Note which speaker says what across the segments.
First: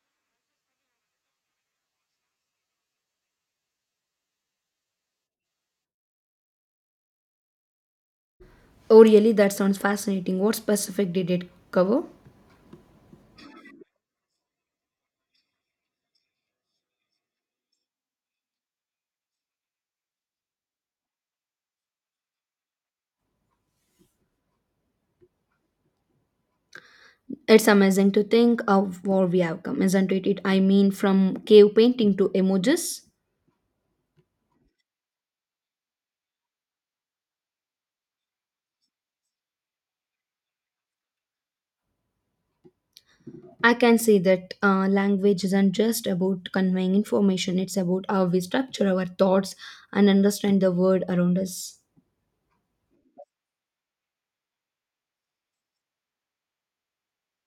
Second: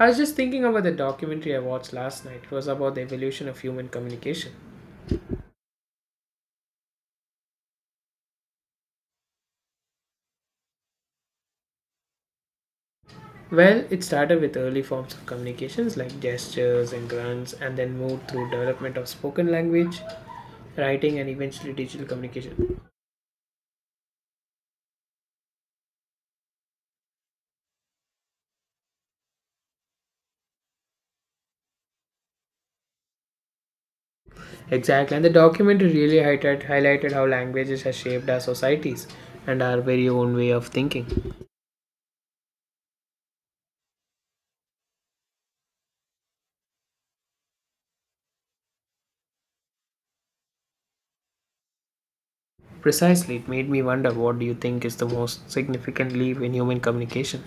Speaker 1: I was just thinking about the documentary I watched last night. It was about the evolution of human communication.
Speaker 2: Oh, really? That sounds fascinating. What specific did it cover?
Speaker 1: Well, it started with early forms of communications like gestures and grunts, and then moved through development of spoken language, writing, and eventually digital communication.
Speaker 2: It's amazing to think of where we have come, isn't it? I mean, from cave painting to emojis.
Speaker 1: Exactly, and the documentary really highlighted how languages have shaped our societies and our very own way of thinking.
Speaker 2: I can see that language isn't just about conveying information, it's about how we structure our thoughts and understand the world around us.
Speaker 1: Precisely, it made me wonder, what do you think is the most significant leap in human communication?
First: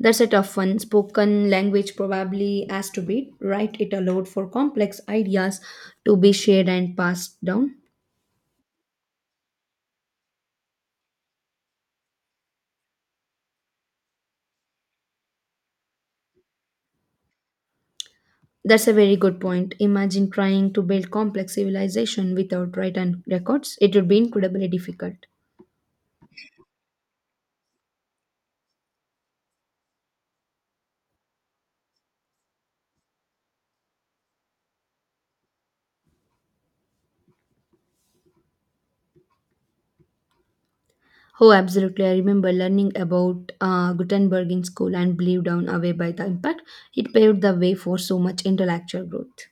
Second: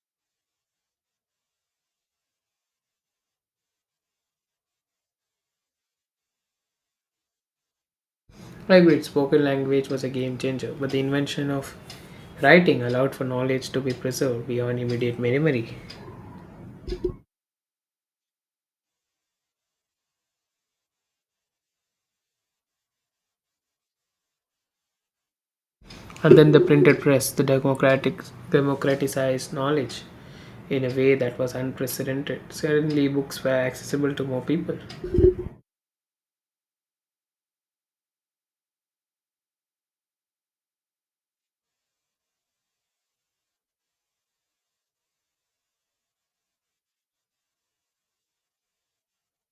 Speaker 2: That's a tough one. Spoken language probably has to be right. It allowed for complex ideas to be shared and passed down.
Speaker 1: Language, spoken language was a game changer, but the invention of writing allowed for knowledge to be preserved beyond immediate memory.
Speaker 2: That's a very good point. Imagine trying to build complex civilization without written records. It would be incredibly difficult.
Speaker 1: And then the printed press, the democratic democratized knowledge in a way that was unprecedented. Suddenly books were accessible to more people.
Speaker 2: Oh, absolutely. I remember learning about Gutenberg in school and blew down away by the impact. It paved the way for so much intellectual growth.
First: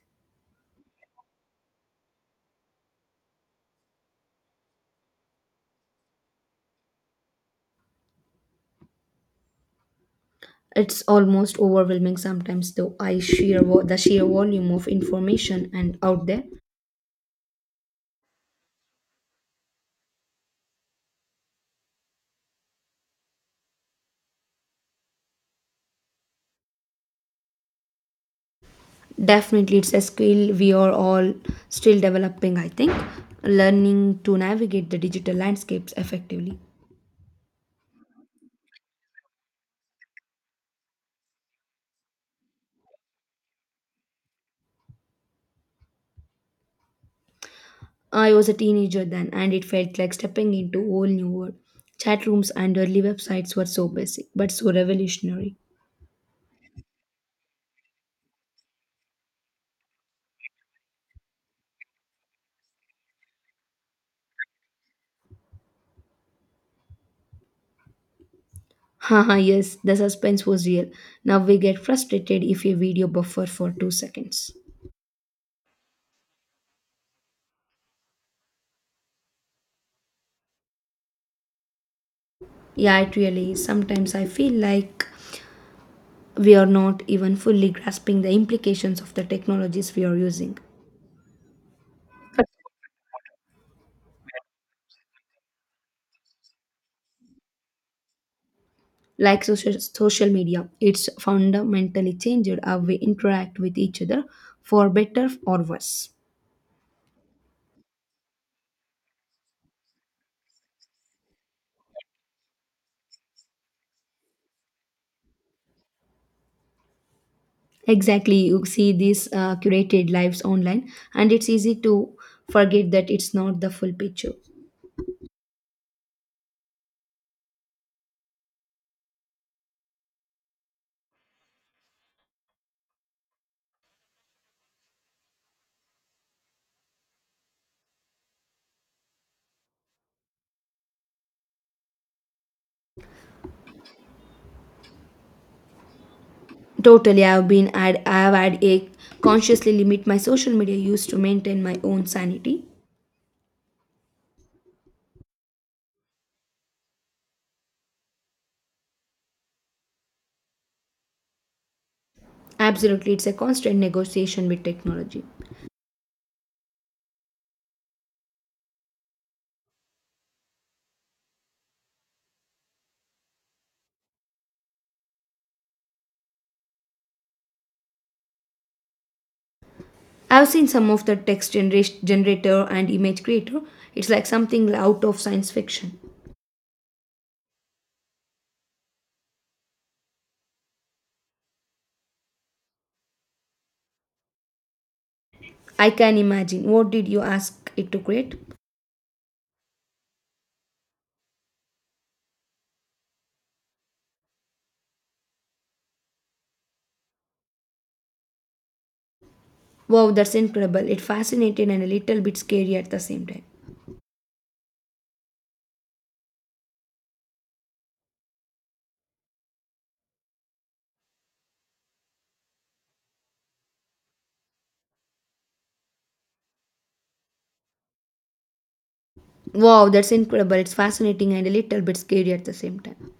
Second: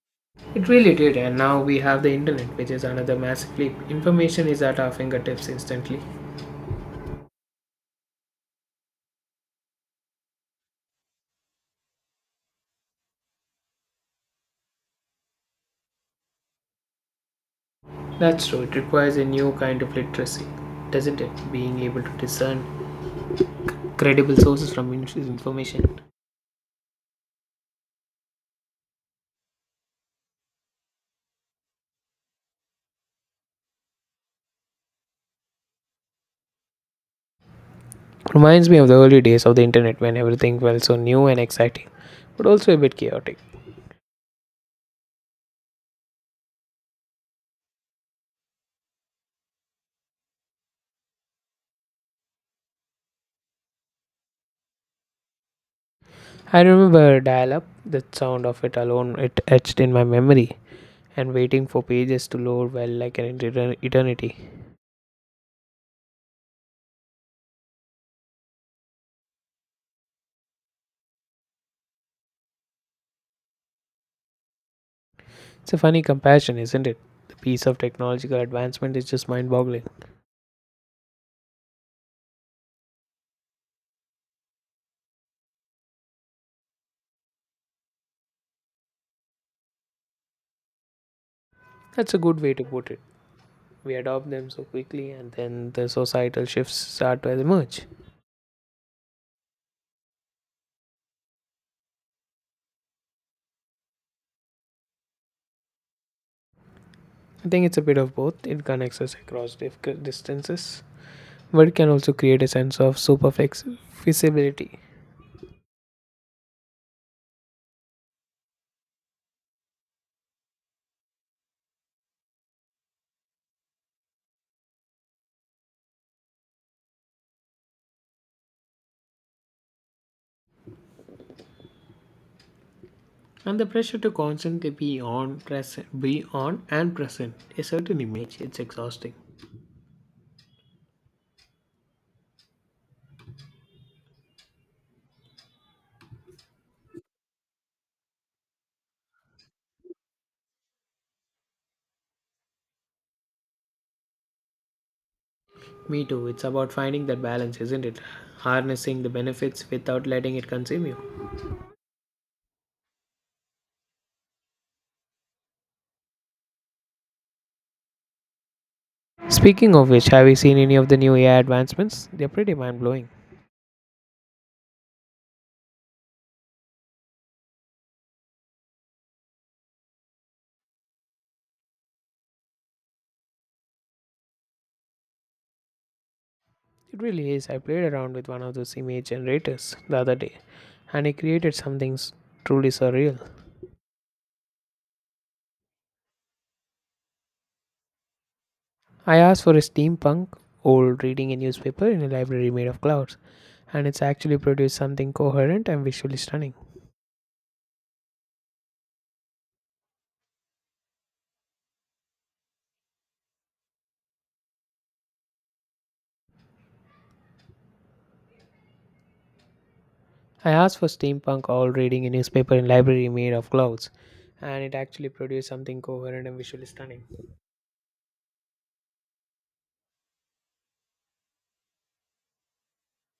Speaker 1: It really did, and now we have the internet, which is another massive leap. Information is at our fingertips instantly.
Speaker 2: It's almost overwhelming sometimes, though. I the sheer volume of information and out there.
Speaker 1: That's true, it requires a new kind of literacy, doesn't it? Being able to discern credible sources from information.
Speaker 2: Definitely, it's a skill we are all still developing. I think learning to navigate the digital landscapes effectively.
Speaker 1: Reminds me of the early days of the internet when everything felt so new and exciting, but also a bit chaotic.
Speaker 2: I was a teenager then, and it felt like stepping into a whole new world. Chat rooms and early websites were so basic, but so revolutionary.
Speaker 1: I remember dial up, the sound of it alone, it etched in my memory, and waiting for pages to load, well, like an eternity.
Speaker 2: Haha, yes, the suspense was real. Now we get frustrated if a video buffer for 2 seconds.
Speaker 1: It's a funny comparison, isn't it? The piece of technological advancement is just mind boggling.
Speaker 2: Yeah, it really is. Sometimes I feel like we are not even fully grasping the implications of the technologies we are using.
Speaker 1: That's a good way to put it. We adopt them so quickly, and then the societal shifts start to emerge.
Speaker 2: Like social media, it's fundamentally changed how we interact with each other for better or worse.
Speaker 1: I think it's a bit of both, it connects us across distances, but it can also create a sense of superficiality.
Speaker 2: Exactly, you see these curated lives online, and it's easy to forget that it's not the full picture.
Speaker 1: And the pressure to constantly be on and present a certain image, it's exhausting.
Speaker 2: Totally, I have had a consciously limit my social media use to maintain my own sanity.
Speaker 1: Me too, it's about finding that balance, isn't it? Harnessing the benefits without letting it consume you.
Speaker 2: Absolutely, it's a constant negotiation with technology.
Speaker 1: Speaking of which, have you seen any of the new AI advancements? They're pretty mind-blowing.
Speaker 2: I've seen some of the generator and image creator. It's like something out of science fiction.
Speaker 1: It really is. I played around with one of those image generators the other day, and it created something truly surreal.
Speaker 2: I can imagine. What did you ask it to create?
Speaker 1: I asked for a steampunk old reading a newspaper in a library made of clouds, and it's actually produced something coherent and visually stunning.
Speaker 2: Wow, that's incredible. It fascinated and a little bit scary at the same time.
Speaker 1: I asked for steampunk old reading a newspaper in a library made of clouds, and it actually produced something coherent and visually stunning.
Speaker 2: Wow, that's incredible. It's fascinating and a little bit scary at the same time.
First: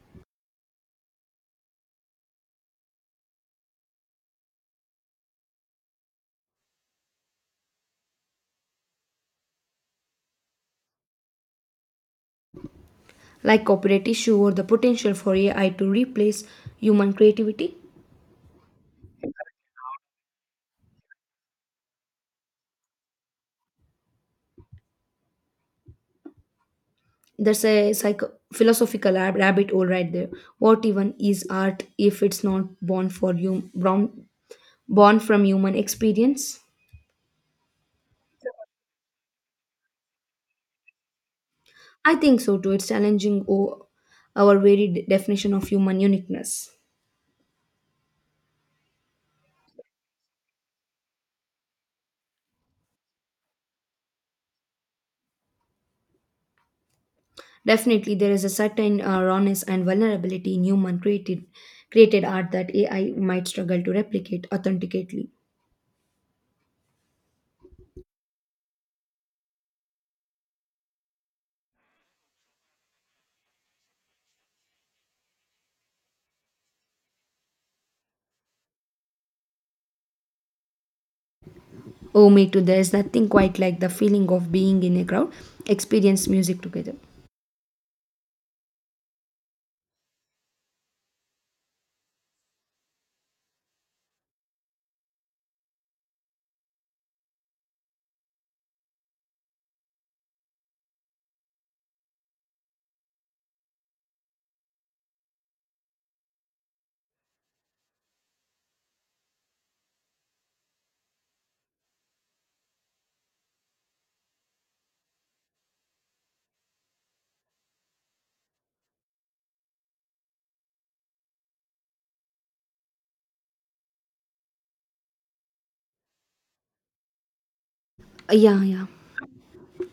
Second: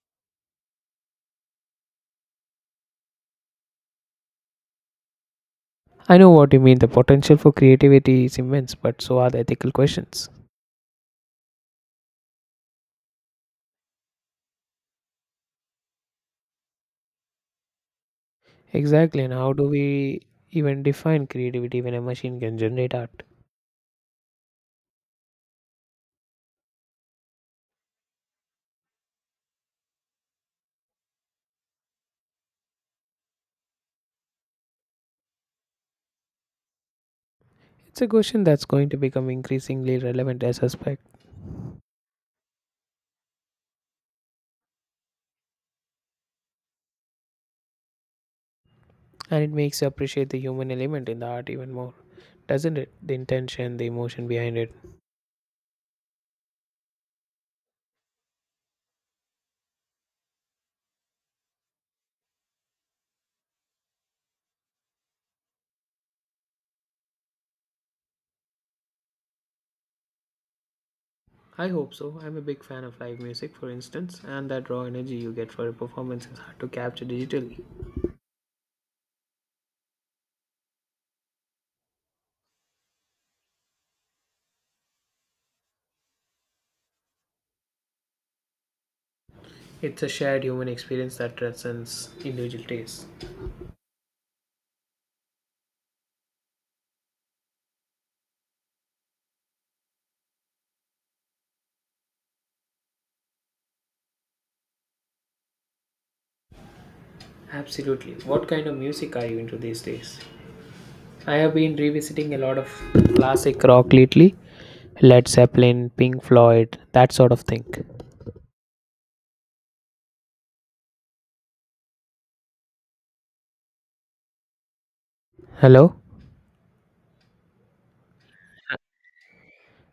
Speaker 1: I know what you mean. The potential for creativity is immense, but so are the ethical questions.
Speaker 2: Like copyright issue or the potential for AI to replace human creativity.
Speaker 1: Exactly, and how do we even define creativity when a machine can generate art?
Speaker 2: That's a philosophical rabbit hole right there. What even is art if it's not born for you, born, born from human experience?
Speaker 1: It's a question that's going to become increasingly relevant, I suspect.
Speaker 2: I think so too. It's challenging our very definition of human uniqueness.
Speaker 1: And it makes you appreciate the human element in the art even more, doesn't it? The intention, the emotion behind it.
Speaker 2: Definitely, there is a certain rawness and vulnerability in human created created art that AI might struggle to replicate authentically.
Speaker 1: I hope so. I'm a big fan of live music, for instance, and that raw energy you get for a performance is hard to capture digitally.
Speaker 2: Oh, me too. There is nothing quite like the feeling of being in a crowd, experience music together.
Speaker 1: It's a shared human experience that transcends individual tastes. Absolutely. What kind of music are you into these days? I have been revisiting a lot of classic rock lately. Led Zeppelin, Pink Floyd, that sort of thing. Hello?
Speaker 2: Yeah, yeah.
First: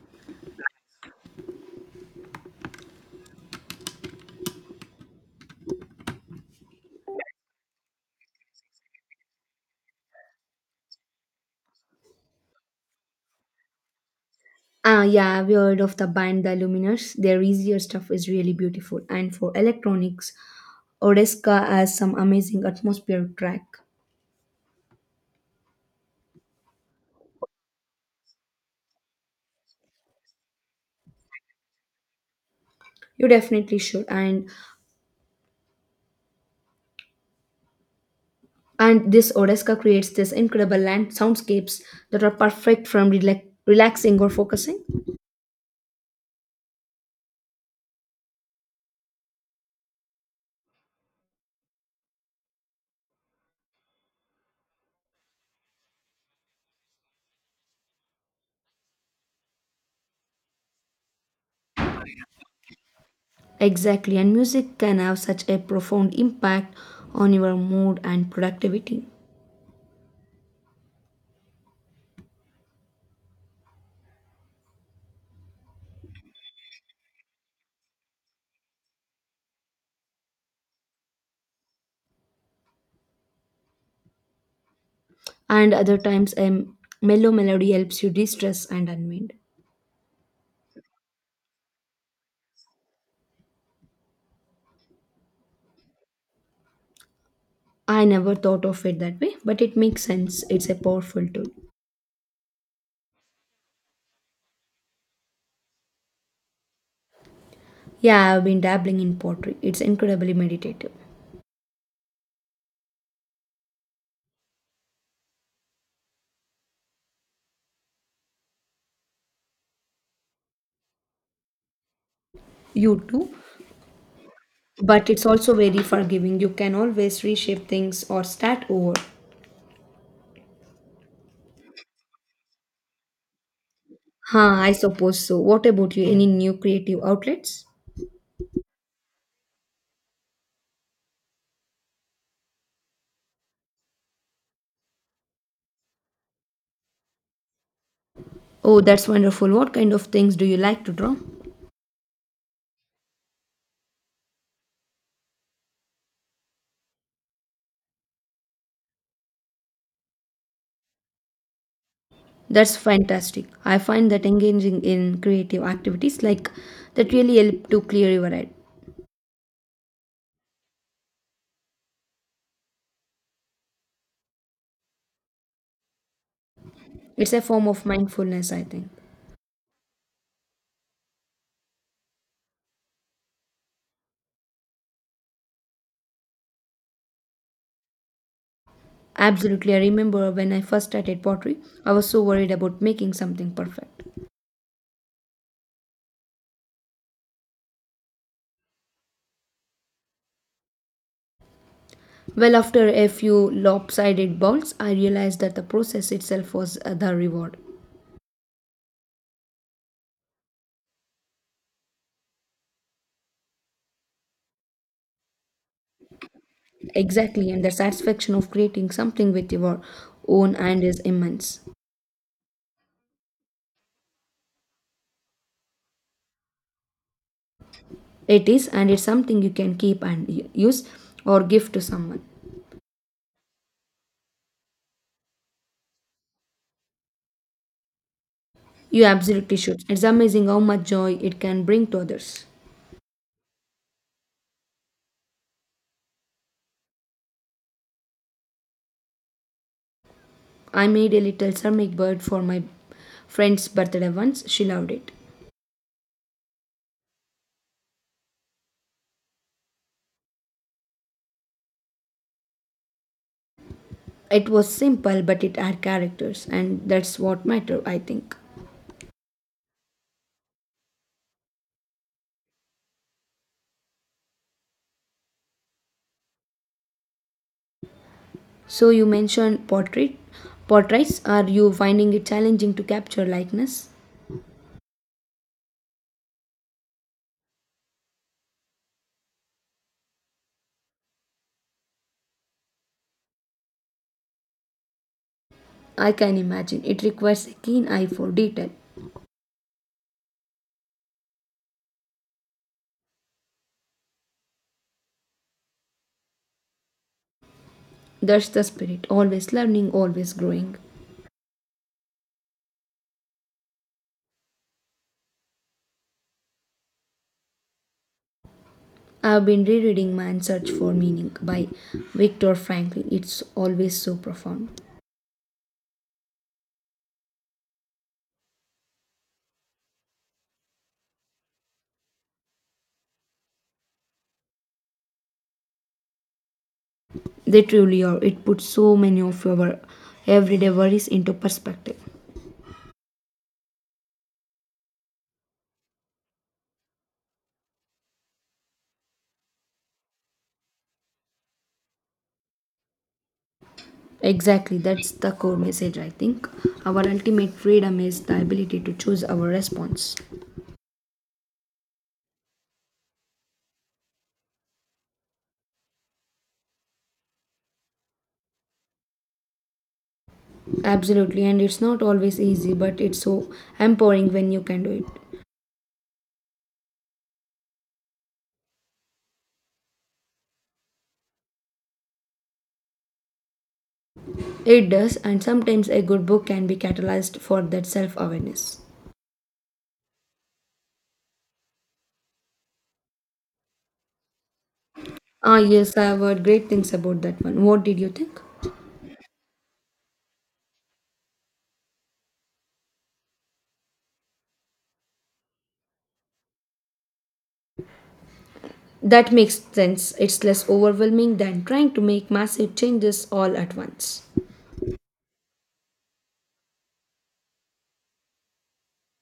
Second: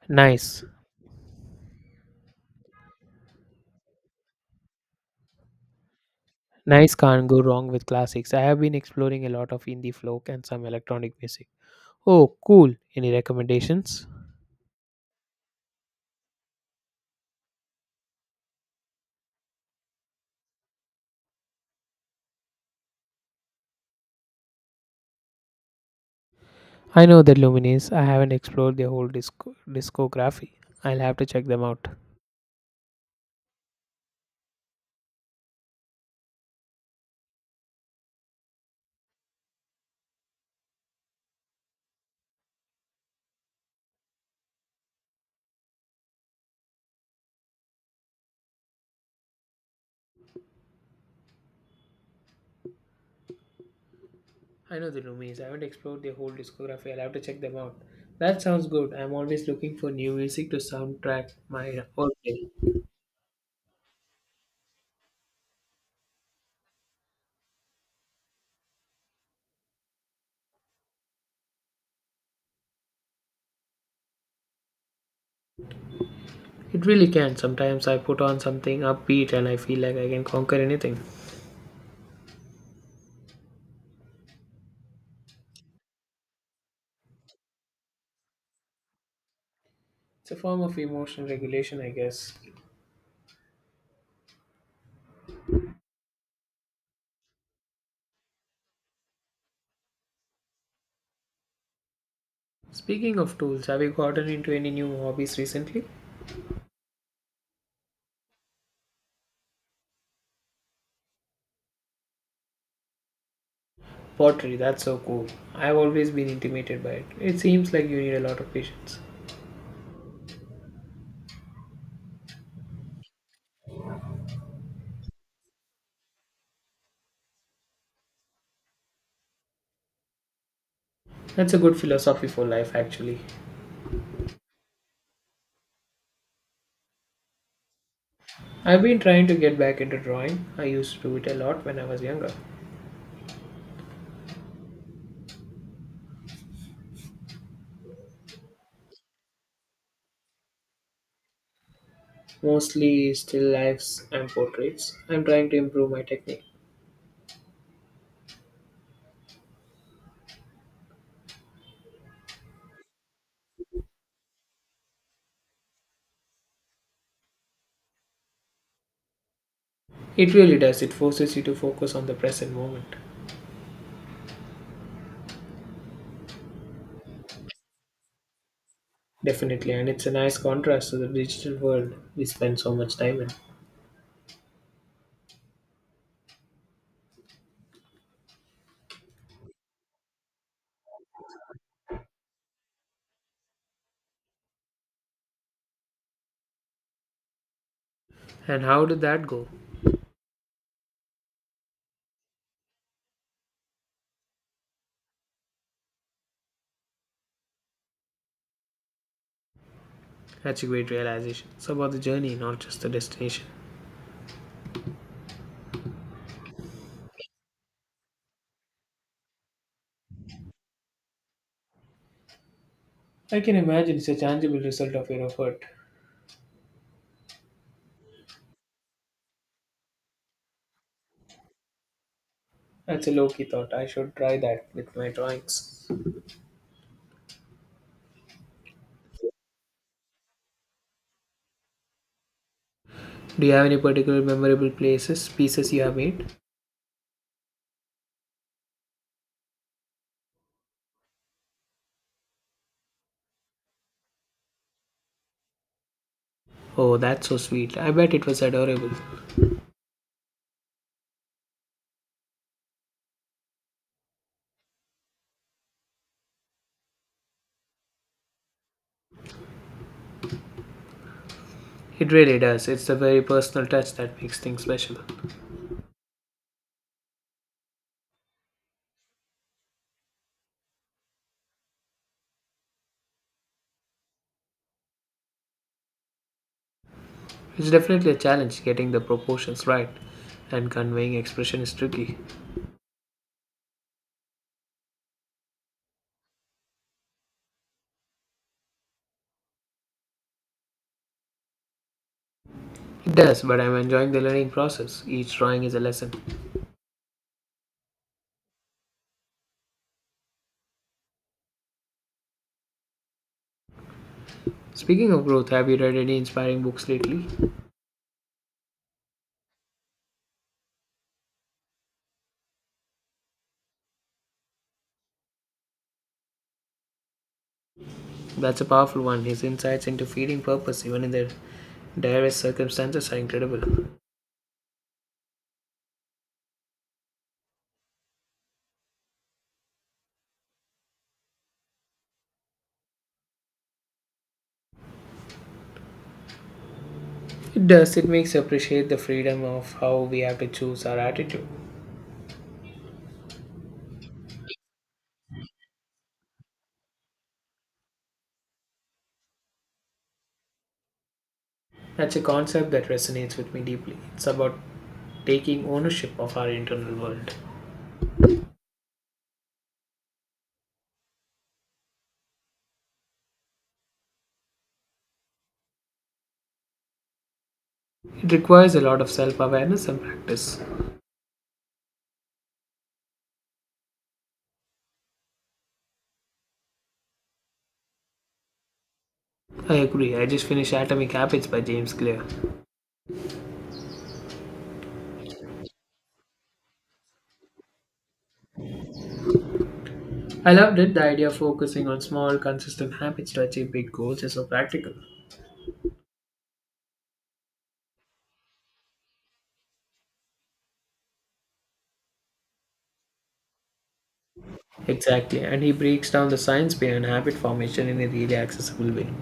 Speaker 1: Nice. Nice, can't go wrong with classics. I have been exploring a lot of indie folk and some electronic music. Oh, cool. Any recommendations?
Speaker 2: Ah, yeah, I've heard of the band The Luminers. Their easier stuff is really beautiful. And for electronics, Odeska has some amazing atmospheric track.
Speaker 1: I know the Lumines. I haven't explored their whole discography. I'll have to check them out.
Speaker 2: You definitely should. And this Odesca creates this incredible land soundscapes that are perfect from relaxing or focusing.
Speaker 1: I know the Lumines. I haven't explored their whole discography. I'll have to check them out. That sounds good. I'm always looking for new music to soundtrack my whole day.
Speaker 2: Exactly, and music can have such a profound impact on your mood and productivity.
Speaker 1: It really can. Sometimes I put on something upbeat and I feel like I can conquer anything.
Speaker 2: And other times, a mellow melody helps you de stress and unwind.
Speaker 1: It's a form of emotional regulation, I guess.
Speaker 2: I never thought of it that way, but it makes sense. It's a powerful tool.
Speaker 1: Speaking of tools, have you gotten into any new hobbies recently?
Speaker 2: Yeah, I've been dabbling in pottery. It's incredibly meditative.
Speaker 1: Pottery, that's so cool. I've always been intimidated by it. It seems like you need a lot of patience.
Speaker 2: You too? But it's also very forgiving. You can always reshape things or start over.
Speaker 1: That's a good philosophy for life, actually.
Speaker 2: Huh, I suppose so. What about you? Any new creative outlets?
Speaker 1: I've been trying to get back into drawing. I used to do it a lot when I was younger,
Speaker 2: Oh, that's wonderful. What kind of things do you like to draw?
Speaker 1: mostly still lifes and portraits. I'm trying to improve my technique.
Speaker 2: That's fantastic. I find that engaging in creative activities like that really help to clear your head.
Speaker 1: It really does, it forces you to focus on the present moment.
Speaker 2: It's a form of mindfulness, I think.
Speaker 1: Definitely, and it's a nice contrast to the digital world we spend so much time in.
Speaker 2: Absolutely. I remember when I first started pottery, I was so worried about making something perfect.
Speaker 1: And how did that go?
Speaker 2: Well, after a few lopsided bowls, I realized that the process itself was the reward.
Speaker 1: Such a great realization. It's about the journey, not just the destination.
Speaker 2: Exactly, and the satisfaction of creating something with your own hand is immense.
Speaker 1: I can imagine it's a tangible result of your effort.
Speaker 2: It is, and it's something you can keep and use or give to someone.
Speaker 1: That's a low key thought. I should try that with my drawings.
Speaker 2: You absolutely should. It's amazing how much joy it can bring to others.
Speaker 1: Do you have any particular memorable places, pieces you have made?
Speaker 2: I made a little ceramic bird for my friend's birthday once. She loved it.
Speaker 1: Oh, that's so sweet. I bet it was adorable.
Speaker 2: It was simple, but it had characters, and that's what matter, I think.
Speaker 1: It really does. It's the very personal touch that makes things special.
Speaker 2: So you mentioned portraits. Are you finding it challenging to capture likeness?
Speaker 1: It's definitely a challenge getting the proportions right and conveying expression is tricky.
Speaker 2: I can imagine. It requires a keen eye for detail.
Speaker 1: It does, but I'm enjoying the learning process. Each drawing is a lesson.
Speaker 2: That's the spirit, always learning, always growing.
Speaker 1: Speaking of growth, have you read any inspiring books lately?
Speaker 2: I've been rereading Man's Search for Meaning by Viktor Frankl. It's always so profound.
Speaker 1: That's a powerful one. His insights into feeding purpose, even in their direst circumstances, are incredible.
Speaker 2: They truly are. It puts so many of our everyday worries into perspective.
Speaker 1: It does. It makes you appreciate the freedom of how we have to choose our attitude.
Speaker 2: Exactly, that's the core message, I think. Our ultimate freedom is the ability to choose our response.
Speaker 1: That's a concept that resonates with me deeply. It's about taking ownership of our internal world.
Speaker 2: Absolutely, and it's not always easy, but it's so empowering when you can do it.
Speaker 1: It requires a lot of self awareness and practice.
Speaker 2: It does, and sometimes a good book can be catalyzed for that self awareness.
Speaker 1: I agree. I just finished Atomic Habits by James Clear.
Speaker 2: Ah, yes, I have heard great things about that one. What did you think?
Speaker 1: I loved it. The idea of focusing on small, consistent habits to achieve big goals is so practical.
Speaker 2: That makes sense. It's less overwhelming than trying to make massive changes all at once.
Speaker 1: Exactly, and he breaks down the science behind habit formation in a really accessible way.